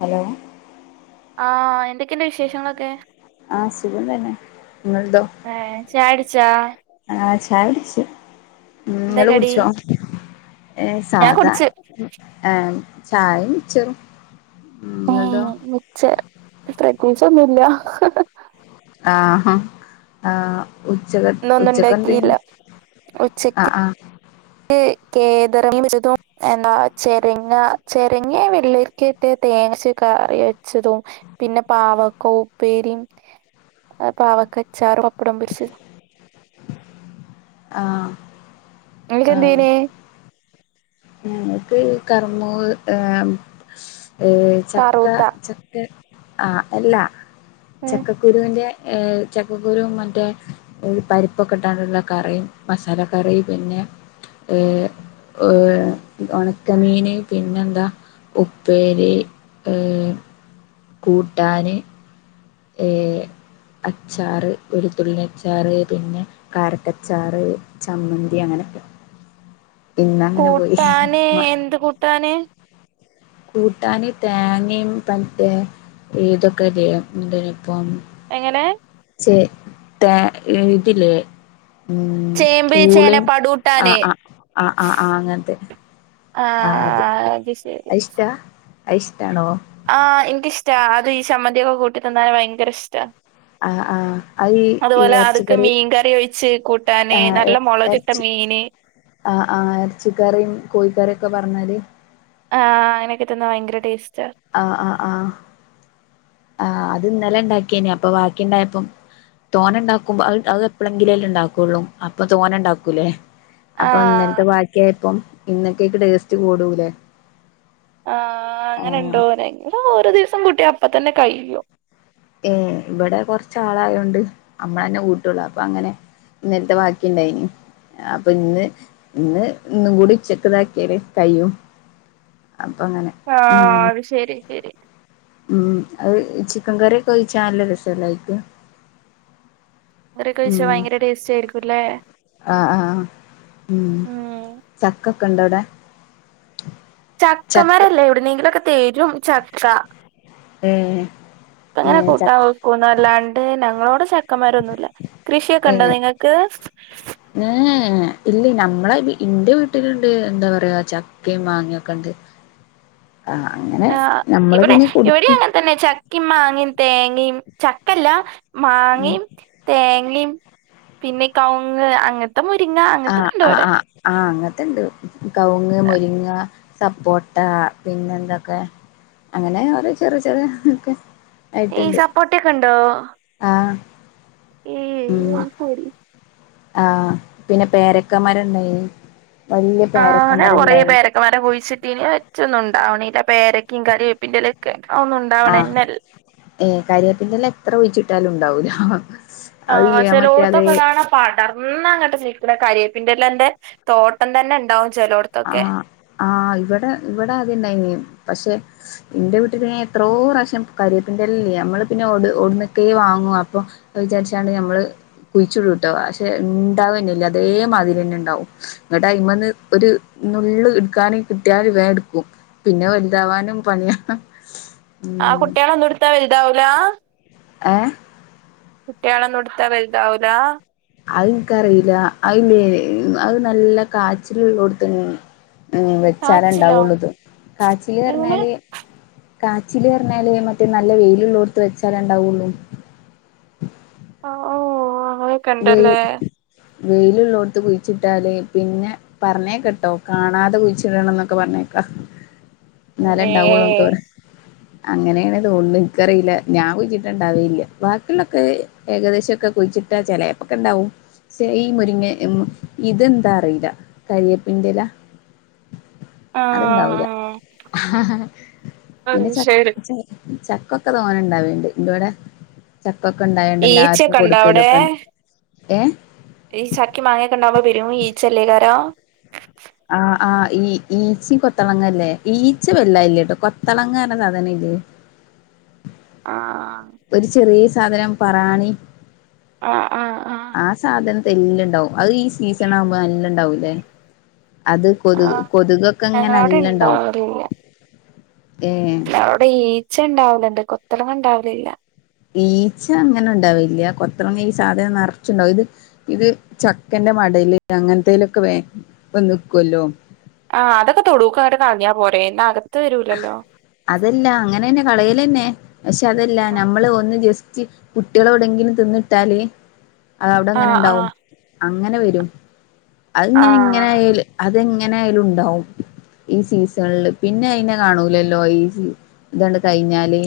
Hello ആഹ് എന്തൊക്കെന്റെ വിശേഷങ്ങളൊക്കെ ആഹ് സുഖം തന്നെ ഇങ്ങൾതോ ഏഹ് ചായടിച്ചാ ആഹ് ചായടിച്ച് എന്താ കടി ഏഹ് ഞാൻ സാധാ കുടിച്ച് ഏ ചായും മിച്ചറും ഉം ഇങ്ങൾതോ ഏഹ് മിച്ചർ പ്രതേയിച്ച് ഒന്നുല്ല ആഹ് ആഹ് ഉച്ചക് ഇന്നൊന്നും ഉച്ചക്കെന്തേനി ഉണ്ടാക്കിയില്ല ആഹ് ആഹ് കേതറമീൻ വെച്ചതും എന്നാ ചെരങ്ങ ചെരങ്ങെ വള്ളരിക്കെട്ട് തേങ്ങര്ച്ച് കറി ച്ചതും പിന്നെ പാവക്ക ഉപ്പേരിം അ പാവക്കച്ചാറും പപ്പടം പോര്ച്ചതും ആഹ് ആഹ് ഇങ്ങക്ക്ന്തേനീ ഞങ്ങക്ക് കർമ്മൂ ഏമ് ചക്ക കറൂത്ത ച്ച ആഹ് അല്ല ഉം ചക്കക്കുരുന്റെ ചക്കക്കുരു മറ്റേ ഒര് പരിപ്പൊക്കെ ഇട്ടാണ്ടുള്ള കറിം മസാല കറിം പിന്നെ ഏ ഒര് ഒണക്കമീന് പിന്നെന്താ ഉപ്പേരി ഏഹ് കൂട്ടാന് ഏഹ് അച്ചാറ് ഒരു തുള്ളിയച്ചാറ് പിന്നെ കാരക്കച്ചാറ് ചമ്മന്തി അങ്ങനൊക്കെ കൂട്ടാന് എന്ത് കൂട്ടാന് കൂട്ടാന് തേങ്ങിം പറ്റേ ഇതൊക്കെല്ല്യെ എന്തേനിപ്പം എങ്ങനെ ചെ തെ ഇതില്ലേ ഉം ചേമ്പ് ചേന പൂളിം പടൂട്ടാന് ആഹ് ആഹ് ആഹ് ആഹ് ആഹ് അങ്ങൻത്ത് ആഹ് അത് അഇഷ്റ്റാ അ ഇഷ്റ്റാണോ ആഹ് ഇൻക് ഇഷ്റ്റാ അത് ഈ ചമ്മന്തിയൊക്കെ കൂട്ടിതിന്നാന് ഭയങ്കര ഇഷ്റ്റാ ആഹ് ആഹ് അത് ഈ അതുപോലെ അത്ക്ക് ഇറച്ചിക്കറി മീൻകറി ഒഴിച്ച് കൂട്ടാന് ആഹ് നല്ല മുളക് ട്ട ഇറച്ചി മീന് ആഹ് ആഹ് എറച്ചിക്കറിം കോഴിക്കറിം ഒക്കെ പാർന്നാല് ആഹ് അങ്ങനൊക്കെ തിന്നാ ഭയങ്കര ടേസ്റ്റാ ആഹ് ആഹ് ആഹ് ആഹ് അത് ഇന്നലെ ഇണ്ടാക്കിയേനി അപ്പൊ വാക്കിണ്ടായപ്പം തോന ഇണ്ടാക്കുമ്പ അഅ് അഅ് എപ്പളെങ്കിലുല്ലെ ഇണ്ടാക്കൊള്ളൂ അപ്പൊ തോനണ്ടാക്കൂല്ലെ അപ്പൊ ആഹ് ഇന്നൽത്തെ വാക്കിയാപ്പം ഇന്നക്കെക്ക് ടേസ്റ്റ് കൂടൂലേ ആഹ് ആഹ് അങ്ങനിണ്ടോ ഞങ്ങള് ഓരോ ദിവസം കൂട്ടിയാ അപ്പ തന്നെ കയും ഉം ഇവിടെ കൊറച്ചാളായോണ്ട് അമ്മളന്നെ കൂട്ടുള്ളു അപ്പ അങ്ങനെ ഇന്നൽത്തെ വാക്കിണ്ടായിന് അപ്പ ഇന്ന് ഇന്ന് ഇന്നും കൂടി ഉച്ചക്ക് ഇതാക്കിയാല് കയ്യും അപ്പങ്ങനെ ആഹ് അത് ശെരി ശരി ഉം അത് ചിക്കൻ കറിയൊക്കെ ഒഴിച്ചാ നല്ല രസല്ലയിക്ക് കറിയൊക്കെ ഒഴിച്ചാ ഉം ഭയങ്കര ടേസ്റ്റായിരിക്കുലേ ആഹ് ആഹ് ഉം ചക്ക ഒക്കെ ഇണ്ടവിടെ ചക്കമരല്ല എവിടുന്നെങ്കിലൊക്കെ തെരും ചക്ക ഉം ഇപ്പങ്ങനെ കൂട്ടാവെക്കുന്നല്ലാണ്ട് ഞങ്ങളോടെ ചക്കമരൊന്നുല്ല കൃഷിയൊക്കെ ഇണ്ട നിങ്ങക്ക് ക്ക് ഏഹ് ഇല്ല നമ്മളെ ഇന്റെ വീട്ടില്ണ്ട് എന്താ പറയാ ചക്കിം മാങ്ങിയൊക്കെണ്ട്. ആഹ് അങ്ങനെ നമ്മള് പിന്നെ കൊടുക്കും. പിന്നെ ചക്കി മാങ്ങിം തേങ്ങയും ചക്കല്ല ഉം മാങ്ങേ തേങ്ങിം പിന്നെ കവുങ്ങ് അങ്ങന ആഹ് ആഹ് ഹാ ആഹ് അങ്ങനത്തെണ്ട് കവുങ്ങ് ആ, മുരിങ്ങ സപ്പോട്ട പിന്നെ എന്തൊക്കെ? അങ്ങനെ ഒരു ചെറിയ ചെറ് തൊക്കെ. ഈ സപ്പോർട്ടൊക്കെ ഉണ്ടോ? ആഹ് ഏയ് ഉം അയ്സരി ആഹ് പിന്നെ പേരക്ക മരം ഇണ്ടായിനി വല്ല്യ പേരക്ക മരം ഇണ്ടായിനി. മരം കുഴിച്ചിട്ടിനി ഒറ്റൊന്നുണ്ടാവ്ണില്ല പേരക്കിം കരിയേപ്പിന്റെലൊക്കെ അതൊന്നു ആഹ് ഏ കരിയാപ്പിന്റെല എത്ര കുഴിച്ചിട്ടാലും ഇണ്ടാവൂല ആ ചെലോട്ത്തൊക്കെ കാണാ പടർന്നങ്ങട്ട് നിക്കണെ കരിയേപ്പിന്റെലന്റെ തോട്ടം തന്നെ ഇണ്ടാവും. ആഹ് ആഹ് ഇവിടെ ഇവിടെ ആദ്യണ്ടായിന് പക്ഷെ ഇന്റെ വീട്ടില് ഞാ എത്രോ പ്രാവശ്യം കരിയപ്പിന്റെല്ലേ ഞമ്മള് പിന്നെ ഓട്നക്കെ വാങ്ങു അപ്പൊ അത് വിചാരിച്ചാണ്ട് നമ്മള് കുഴിച്ചിടുട്ടോ പക്ഷെ ഇണ്ടാവന്നെല്ല അതേമാതിരി തന്നെ ഇണ്ടാവും. ഇങ്ങട്ട് അയിമെന്ന് ഒരു നള്ള് എടുക്കാനും കിട്ടിയാൽ വേഗടുക്കും പിന്നെ വലുതാവാനും പണിയ ആഹ് കുട്ടികളൊന്നും എടുത്താ വലുതാവൂല? ഏഹ് കുട്ടിയാളൊന്നെടുത്താ വലുതാവൂല? അത്നിക്കറിയില്ല അതില്ലേ അത് നല്ല കാച്ചിൽ ഉള്ളോടുത്ത ഉ കാച്ചിലോ വെച്ചാല്ണ്ടാവുള്ളത് കാച്ചില് എങ്ങനെ പറഞ്ഞാല് കാച്ചില് പറഞ്ഞാല് മറ്റേ നല്ല വെയിലുള്ളോടുത്ത് വെച്ചാലേ ഇണ്ടാവൊള്ളൂ. ആഹ് ഓ ഓ വെയ് വെയിലുള്ളോടുത്ത് കുഴിച്ചിട്ടാല് പിന്നെ പറഞ്ഞേക്ക്ട്ടോ കാണാതെ കുഴിച്ചിടണംന്നൊക്കെ പറഞ്ഞേക്കാ. എന്നാലെ ഏ ഇണ്ടാവൊള്ളുന്നൊക്കെ പറിം അങ്ങനേണ് തോന്ന്ണ് നിക്കറില്ല ഞാൻ കുഴിച്ചിട്ടണ്ടാവേയില്ല ബാക്കിയുള്ളൊക്കെ ഏകദേശം ഒക്കെ കുഴിച്ചിട്ടാ ചെലേപ്പൊക്കെ ഇണ്ടാവും. ശേ ഈ മുരിങ്ങ ഇതെന്താ അറിയില്ല കരിയേപ്പിന്റെലാ അത്ണ്ടാവൂല ആഹ് അത് പിന്നെ ച ശരി ചക്കൊക്കെ തോനേ ഇണ്ടാവല്ണ്ട് ഇന്റോടെ ചക്കൊക്കെ ഇണ്ടായോണ്ട് എല്ലാർക്കും ഈച്ചയൊക്കെ ഉണ്ടോ കൊടുക്കലും അവിടെ ഏഹ് ഈ ചക്കി മാങ്ങൊക്കെണ്ടാവ്പോ പെരും ഈച്ചെല്ലക്കാരോ ആ, ആ, ഈ, ഈച്ചി കൊത്തളങ്ങല്ലേ ഈച്ചി വെല്ല ഇല്ല ട്ടോ കൊത്തളങ്ങ റഞ്ഞ സാധനല്ലേ? ആ. ആ ഒരു ചെറിയ സാധനം പറാണി. ആ ആ സാധനം തെല്ല് ഇണ്ടാവും അത് ഈ സീസൺ ആവുമ്പോ നല്ല ഇണ്ടാവുംല്ലേ? അത് കൊതുക് ആഹ് കൊതുകൊക്കെ ഇങ്ങനെ ഞങ്ങളവിടെ നല്ല ഇണ്ടാവും ഇണ്ടാവലില്ല ഏ അവിടെ ഈച്ച ഇണ്ടാവല്ണ്ട് കൊത്തളങ്ങ ഇണ്ടാവലില്ല. ഈച്ച അങ്ങനെ ഇണ്ടാവില്ല. കൊത്തിൾങ്ങ ഈ സാധനം നറച്ചുണ്ടാവും ഇത്. ഇത് ചക്കന്റെ മടൽ അങ്ങനത്തേലൊക്കെ വേഗം വന്ന് ക്കുവല്ലോ? ആഅതൊക്കെ തൊടുക്കങ്ങനെ കളഞ്ഞാ പോരേ ഇന്ന അകത്ത് വരൂല്ലല്ലോ? അതല്ല അങ്ങനെന്നെ കളയലെന്നെ പക്ഷെ അതല്ല ആഹ് നമ്മള് ഒന്ന് ജസ്റ്റ്. കുട്ടികള് എവിടെങ്കിലും തിന്നിട്ടാല് അത് അവിടെ അങ്ങനെ ഉണ്ടാവും. ആഹ് അങ്ങനെ വരും അതിങ്ങനെ ഇങ്ങനെ ആഹ് ആയാല്. അതെങ്ങനെയാലും ഉണ്ടാവും ഈ സീസണില് പിന്നെ അതിനെ കാണൂലലോ? ലോ ഇതണ് കഴിഞ്ഞാല്?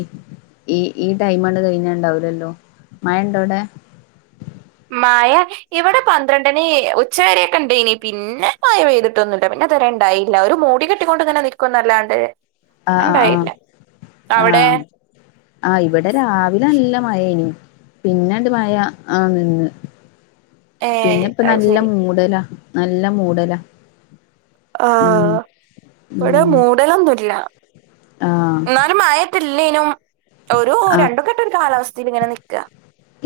ഈ, ഈ, ടൈമ് കഴിഞ്ഞ ഉണ്ടാവില്ലല്ലോ? മഴ ഉണ്ടോവിടെ? മഴ. ഇവിടെ പന്ത്രണ്ടിണി ഉച്ചവരെയൊക്കെ ഉ ണ്ടായിനീ പിന്നെ മഴ പെയ്തിട്ടൊന്നുല്ല. പിന്നെ ഇതുവരെ ഉണ്ടായില്ല ഒരു മൂടി കെട്ട്- ട്ടികൊണ്ട് ഇങ്ങനെ നിക്കുന്നല്ലാണ്ട് ആഹ് ഉണ്ടായില്ല ആഹ് അവിടെ? ആ, ഇവിടെ രാവിലെ നല്ല മഴ ഏന് പിന്നെണ്ട് മഴ ആ നിന്ന്. ഏ പിന്നെ ഇപ്പ അത് നല്ല ശരി മൂടലാ നല്ല മൂടലാ. ആ, ഉം ഉം ഇവിടെ മൂടലൊന്നുല്ല. ആഹ് എന്നാലും മഴ ല്ലേനും ഒരു ആ രണ്ടുംക്കെട്ട ഒരു കാലാവസ്ഥയിൽ ഇങ്ങനെ നിക്ക.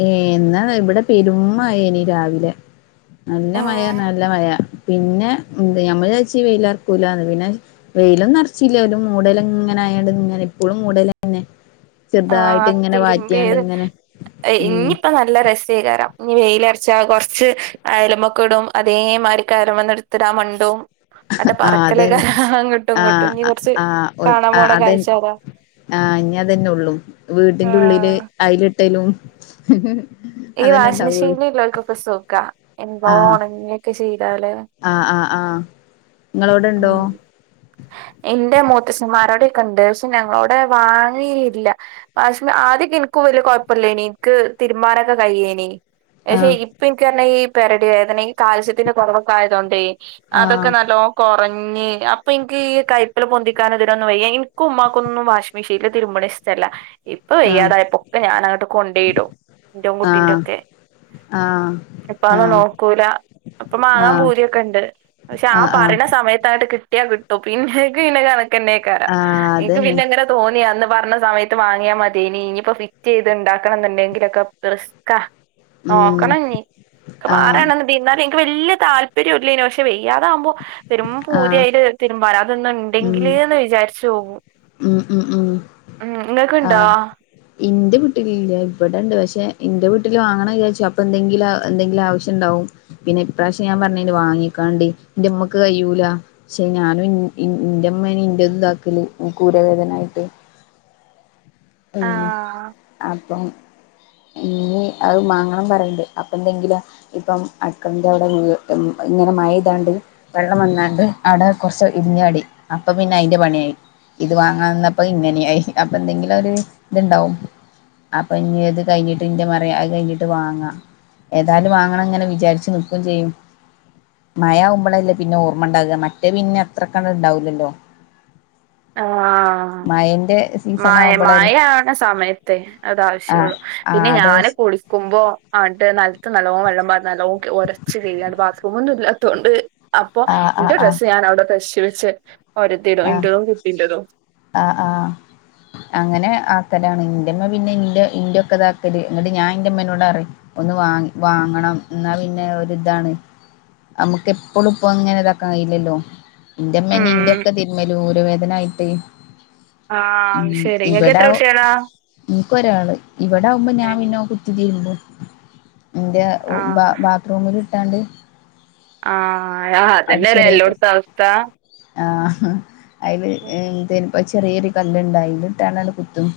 ഏ, എന്നാൽ ഇവിടെ പെരുമ്മഴ ന് രാവിലെ നല്ല ഏ മഴ, നല്ല മഴ, പിന്നെ ഞമ്മൾ വിചാരിച്ച് വായില്ലാർക്കുല്ലന്ന് പിന്നെ വെയിലൊന്നും അർച്ചില്ലേലും മൂടല് ങ്ങനെ ആയാ ണ്ട് ങ്ങനെ ഇപ്പോഴും മൂടല് ന്നെ. ആ ചെറുതായിട്ട് ഇങ്ങനെ പാറ്റിയാണ്ട് തിരുമ്പിയത് ഇങ്ങനെ. ഉം ഇനിയിപ്പ- [unintelligible] നല്ല രസേക്കാരം ഇനി വെയിലറ്ച്ച കുറച്ച് അയലുമൊക്കെ ഇടും. അതേമാതിരി കയറ്മെന്ന് എടു ഉത്തരാമണ്ട് [unintelligible] ആട്ട് ആ പറക്കലൊക്കെ അതന്നെ അങ്ങോട്ടും ആ ഇങ്ങോട്ടും ഇനി കുറച്ച് ആ കാണാൻ ആ പോണ അതെ കഴിച്ച അതാ ആ, ഇഞ്ഞി അതന്നെ ഉള്ളൂ വീട്ടിന്റെള്ളില് ആഹ് അയിലിട്ടലും ഈ വാഷിംഗ മെഷീനില്ലവർക്കൊക്കെ സുഖ എന്താ ആ ഉണങ്ങിയൊക്കെ ചെയ്താല് ആ, ആ, ആ, ങ്ങളോടെണ്ടോ? ഉം എന്റെ മൂത്തച്ഛന്മാരോടെക്കണ്ട് പക്ഷെ ഞങ്ങളോടെ വാങ്ങിയില്ല. വാഷ് ആദ്യൊക്കെ എനിക്ക് വലിയ കുഴപ്പില്ലയ്ന് എനിക്ക് തീരുമ്പാനോക്കെ കഴിയേന് ആ പക്ഷെ ഇപ്പ എനിക്കെ ഈ പിരടി വേദന കാൽസ്യത്തിന്റെ കൊറവൊക്കെ ആയതോണ്ടേ ആ അതൊക്കെ നല്ലോ- കുറഞ്ഞ് അപ്പോ എനിക്ക് ഈ കൈപ്പില പൊന്തിക്കാനെ തിനൊന്നും വയ്യ എനിക്കും ഉമ്മാക്കൊന്നും വാഷ- മിഷീനിൽ തിരുമ്പണ ഇഷ്ടല്ല ഇപ്പൊ ആ വയ്യാതായപ്പോക്കെ ഞാൻ അങ്ങട്ട് കൊണ്ടയിടും. ന്റെതും ആ കുട്ടിന്റെ ഒക്കെ ആ. ഇപ്പ ആൾ ആ നോക്കൂല ഇപ്പോ മാങ്ങാൻ ആഹ് പൂതിയോക്കെ ഉണ്ട്. പക്ഷേ ആ ആഹ് ആഹ് പറണ സമയത്തങ്ങട്ട് കിട്ടിയ കിട്ടും. ഓ പിന്നെ എനിക്ക് പിന്നെ കണക്കന്നെക്കാരം ആഹ് എനിക്ക് അതന്നെ പിന്നെങ്ങനെ തോന്നിയാ അന്ന് പറഞ്ഞ സമയത്ത് വാങ്ങിയാ മതിയെന് ഇനിയിപ്പോ ഫിറ്റ് ചെയ്ത്ണ്ടാക്കണം എന്നുണ്ടെങ്കിലൊക്കെ- റിസ്ക്ക ഉം നോക്കണന്നി ഇക്ക് ആഹ് മാറാണെന്ന് എന്നാലും എനിക്ക് വല്യ താല്പര്യം ഇല്ലേന് പക്ഷെ വയ്യാതാകുമ്പോ- പെരും ആഹ് പൂതിയായിട്ട് തിരുമ്പാന് അതൊന്ന് ഉം ഇണ്ടെങ്കില്ന്ന് വിചാരിച്ചോകും ഉം ഉം ഉം ആ. ഇണ്ടോ ഇന്റെ വീട്ടിലില്ല. ഇവിടെണ്ട് പക്ഷെ ഇന്റെ വീട്ടിൽ വാങ്ങണ വിചാരിച്ചു. അപ്പോ എന്തെങ്കിലും എന്തങ്കിലും ആവശ്യ- ണ്ടാവും പിന്നെ ഇപ്രാവശ്യം ഞാൻ പറഞ്ഞല് വാങ്ങിക്കാണ്ട് ഇന്റെ ഉമ്മക്ക് കഴിയൂല. പക്ഷെ ഞാനും ഇന്റെമ്മേനെ ഇന്റെത് ഇതാക്കല് ന്ക്ക് ഊരവേദനായിട്ട്. ആഹ് അപ്പം. ഇനി അത് മാങ്ങാം പറയണ്ട് അപ്പൊ എന്തെങ്കിലോ. ഇപ്പം അടുക്കളന്റെ അവിടെ ഇങ്ങനെ മയ പൈത്കാണ്ട്. വെള്ളം വന്നകാണ്ട് അവിടെ കുറച്ച് ഇടിഞ്ഞാടി അപ്പ പിന്നെ അയിന്റെ പണിയായി. ഇത് വാങ്ങാനിന്നപ്പോ ഇങ്ങനെയായി അപ്പൊ എന്തെങ്കിലും ഒരു ഇത്ണ്ടാവും. അപ്പൊ ഇനി അത് കഴിഞ്ഞിട്ട് ഇന്റെ മ്മ പറ അത് കഴിഞ്ഞിട്ട് വാങ്ങാം. ഏതായാലും വാങ്ങണം ങ്ങനെ വിചാരിച്ച് നിൽക്കും ചെയ്യും. മഴ ആവുമ്പോളല്ലേ പിന്നെ ഓർമ്മ ഉണ്ടാക മറ്റേ പിന്നെ അത്രക്ക്‌ അങ്ങ് ഉണ്ടാവൂല്ലല്ലോ? [inaudible] ആഹ് മഴന്റെ മയ ആവുമ്പോളല്ലേ മയ ആവണ സമയത്തെ ആ അതാവശ്യള്ളു ആ പിന്നെ അത് ഞാന് കുളിക്കുമ്പോ- ആണ്ട് നിലത്തു നല്ലോം വെള്ളം പാർന്നു നല്ലോം ഉരച്ചു കഴുകികാണ്ട് ബാത്രറൂം ഇല്ലാതോണ്ട്. അപ്പൊ ആ ആ എന്റെ ആ ഡ്രസ്സ് ഞാൻ അവിടെ ക്‌ളഷ് വെച്ച് രതിടും ഇന്റതും ആ കുട്ടിന്റെ തും. ആ ആഹ് അങ്ങനെ ആക്കലാണ് ഇന്റെമ്മ പിന്നെ ഇന്റെ ഇന്റെ ഒക്കെ ഇതാക്കല് ഇങട് ഞാ എന്റെമ്മേനോട് അറി ഒന്ന് വാങ്ങി വാങ്ങണം എന്നാ പിന്നെ ഒരിതാണ്. നമ്മുക്ക് എപ്പഴും ഇപ്പ ഇങ്ങനെ ഇതാക്കൻ കഴിയില്ലല്ലോ എന്റെ ഇമ്മേന്നെ ഉം ഇന്റെയൊക്കെ തിരുമലും ഊര വേദനായിട്ട് ആഹ് ശരി ഇങ്ങക്ക് ഇവിട എത്ര കുട്ടികളാ ഇൻക്ക് ഒരാള് ഇവടെ ആകുമ്പോ ഞാൻ ഏഹ് പിന്നെ കുത്തി തിരുമ്പും ഇൻ്റെ ഓ ബാ ആഹ് ബാത്ത്റൂമിൽ ഇട്ടാണ്ട് ആഹ ആ അതന്നെല്ലേ എല്ലോടത്ത അവസ്ഥ ആ അയില് ഏ ന്തെനിപ്പ ചെറിയ ഒരു കല്ലണ്ട് അയിലിട്ടാണ്ട് കുത്തും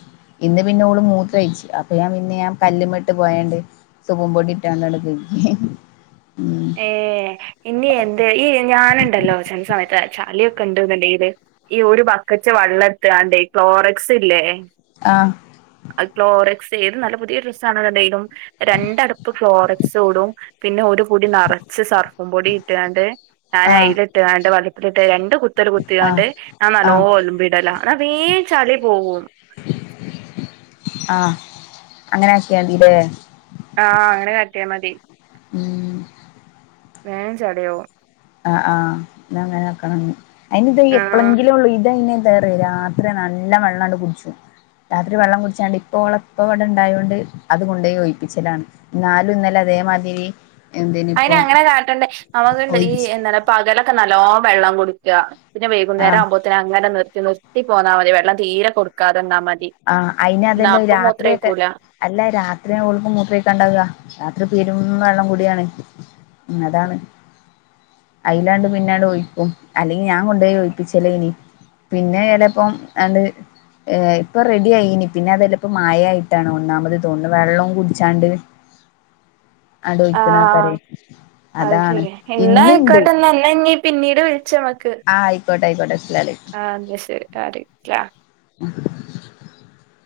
ഇന്ന് പിന്നെ ഓള് മൂത്രയിച്ചു അപ്പൊ ഞാൻ പിന്നെ ഞാൻ കല്ലുമിട്ട് പോയാണ്ട് സോപ്പും പൊടി ഇട്ടാണ്ടണ് [unintelligible] ഏ ഇനി എന്ത് ഈ ഞാൻണ്ടല്ലോ ചെല സമയത്ത് ചളിയൊക്കെ ഇണ്ട്ന്ന്ണ്ടെങ്കില് ഈ ഒരു ബക്കറ്റ് വള്ളം എട്ത്താണ്ടേ ക്ലോറക്സ് ഇല്ലേ ആഹ് ക്ലോറക്സ് ഏത് നല്ല പുതിയ ഡ്രസ്സ് ആണെന്നങ്കിലും രണ്ട് അടപ്പ് ക്ലോറക്സ് ഇടും പിന്നെ ഒരു പൊടി നറച്ച് സർഫു പൊടി ഇട്ടുകാണ്ട് ഞൻ ആഹ് അയിലിട്ടുകാണ്ട് വലുപ്പിട്ട രണ്ട് കു [unintelligible] കുത്തലു ആഹ് കുത്തികാണ്ട് അത് നല്ലോം ആഹ് ഒല്മ്പിടലാ ഇന്നാ വേം ചളി പോവും ആഹ് അങ്ങനെ കാട്ടിയതില്ലേ ആ അങ്ങനെ കാട്ടിയ മതി ഉം വേം ചളിയോവും ആഹ് ആഹ് അങ്ങനെ ആക്കണം അയ്ന് ഇത് ആഹ് എപ്പഴെങ്കിലും ഒള്ളൂ ഇതെന്നെ [unintelligible] രാത്രി നല്ല വെള്ളണ്ട് കുട്ച്ചും രാത്രി വെള്ളം കുടിച്ചാല് ഇപ്പ ഓളെപ്പ ഇവിടെ ഉണ്ടായൊണ്ട് അത് കൊണ്ട് പോയി ഒഴിയിപ്പിച്ചിലാണ്. എന്നാലും ഇന്നലെ അതേമാതിരി അയ്ന് എന്തേനിപ്പോ അങ്ങനെ കാട്ടണ്ടേ അവകണ്ട് ഈ ഒഴിച്ച് എന്താന്ന് [unintelligible] പകലൊക്കെ നല്ലോ വെള്ളം കുടിക്ക പിന്നെ വൈകുന്നേരം ആഹ് ആവുമ്പോത്തിന് അങ്ങനെ നിർത്തി നിർത്തി പോന്നാ മതി വെള്ളം തീരെ കൊടുക്കാതെന്നാ മതി ആഹ് അയ്ന് ന്നാ അതന്നെ അപ്പം രാത്രിയൊക്കെ മൂത്രൊയ്ക്കൂല അല്ല രാത്രിയാണ് ഓൾക്ക് മൂത്രയിക്കാണ്ടാവാ രാത്രി പെരും വള്ളം കുടിയാണ് ഉം അതാണ് അയിലാണ്ട് പിന്നാണ്ട് ഒഴിക്കും അല്ലെങ്കി ഞാൻ കൊണ്ടോയി ഓയിപ്പിച്ചല്ലേനി പിന്നെ ചലപ്പം അണ്ട് ഏ ഇപ്പൊ റെഡി ആയിനി പിന്നെ അതെല്ലപ്പോ മായായിട്ടാണ് ഒന്നാമത് തോന്നുന്നത് വെള്ളവും കുടിച്ചാണ്ട് അ ആഹ് ടൊഴിക്ക്ണാക്കാരെ അതാണ് ഇന്ന്ണ്ട് ന്നാ ഇഞ്ഞ് പിന്നീട് വിളിച്ച മ്മക്ക് ആഹ് അയിക്കട്ടെ അയിക്കോട്ടെ അസ്സലാ അലൈ ആഹ് ന്നാ ശരി [unintelligible] ആഹ്